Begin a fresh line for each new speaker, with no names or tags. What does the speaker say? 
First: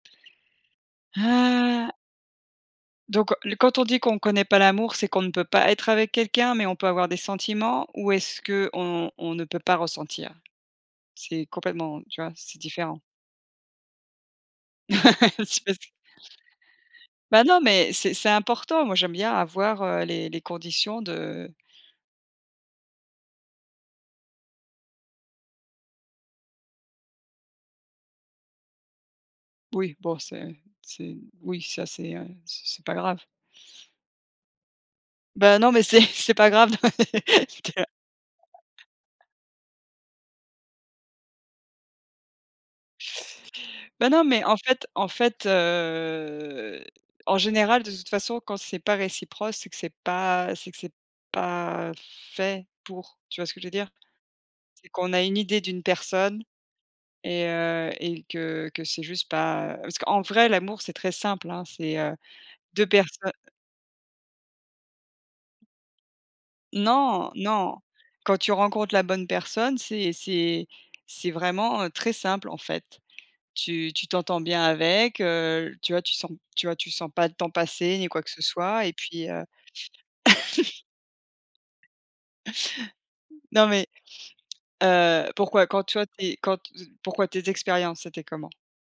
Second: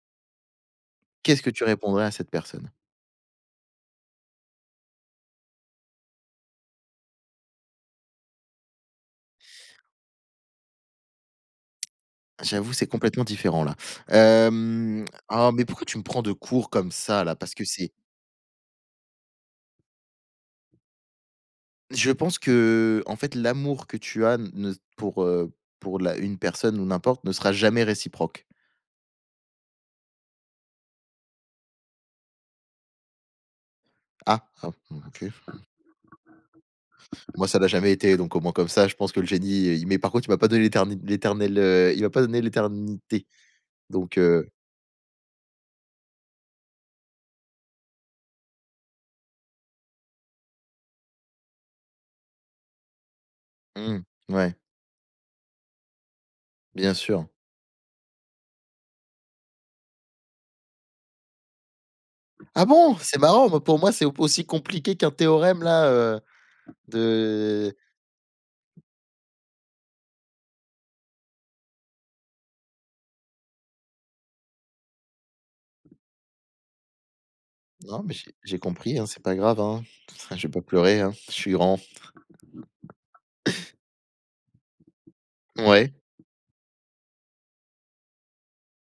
Qu'est-ce que tu
Heu
répondrais à cette personne?
Donc le quand on dit qu'on connaît pas l'amour, c'est qu'on ne peut pas être avec quelqu'un, mais on peut avoir des sentiments? Ou est-ce qu'on on ne peut pas ressentir? C'est complètement tu vois, c'est
J'avoue, c'est
différent.
complètement différent, là, hem oh,
Tu
mais pourquoi
m'éto
tu me prends de court comme ça, là?
Ben
Parce
non,
que c'est
mais c'est c'est important. Moi, j'aime bien avoir, heu, les les conditions de
Je pense que, heu, en fait, l'amour que tu as ne pour, heu pour la une personne, ou n'importe, ne sera jamais réciproque.
Oui, bon, c'est c'est oui, ça, c'est, heu c'est pas grave.
Ah hein, bon, OK.
Bah, non, mais c'est c'est pas grave.
Moi, ça l'a jamais été, donc au moins, comme ça, je pense que le génie, il est mais, par contre, il m'a pas donné l'éterni l'éternel, heu il m'a pas donné l'éternité,
Bah
donc
non, mais
heu
en fait en fait, heu, en général, de toute façon, quand c'est pas réciproque, c'est que c'est pas c'est que c'est pas fait pour, tu vois ce que je veux dire?
Mmh. Ouais.
C'est qu'on a une idée d'une personne
Bien sûr.
et heu et que que c'est juste pas, heu parce qu'en vrai, l'amour, c'est très simple, hein, c'est, heu,
Ah
2
bon? C'est
personnes.
marrant, mais, pour moi, c'est au p aussi compliqué qu'un théorème, là, heu,
Non
de
non. Quand tu rencontres la bonne personne, c'est c'est c'est vraiment, heu, très simple, en fait. Tu tu t'entends bien avec, heu, tu vois, tu sens p tu vois, tu sens pas le temps passer,
Non,
ni
mais
quoi que
j'ai
ce
j'ai
soit et
compris, hein, c'est
puis,
pas
heu
grave, hein. Enfin, je vais pas pleurer, hein, je suis grand.
Non mais, heu, pourquoi? Quand,
Ouais.
toi, tu es quand, heu pourquoi? Tes expériences, c'était comment?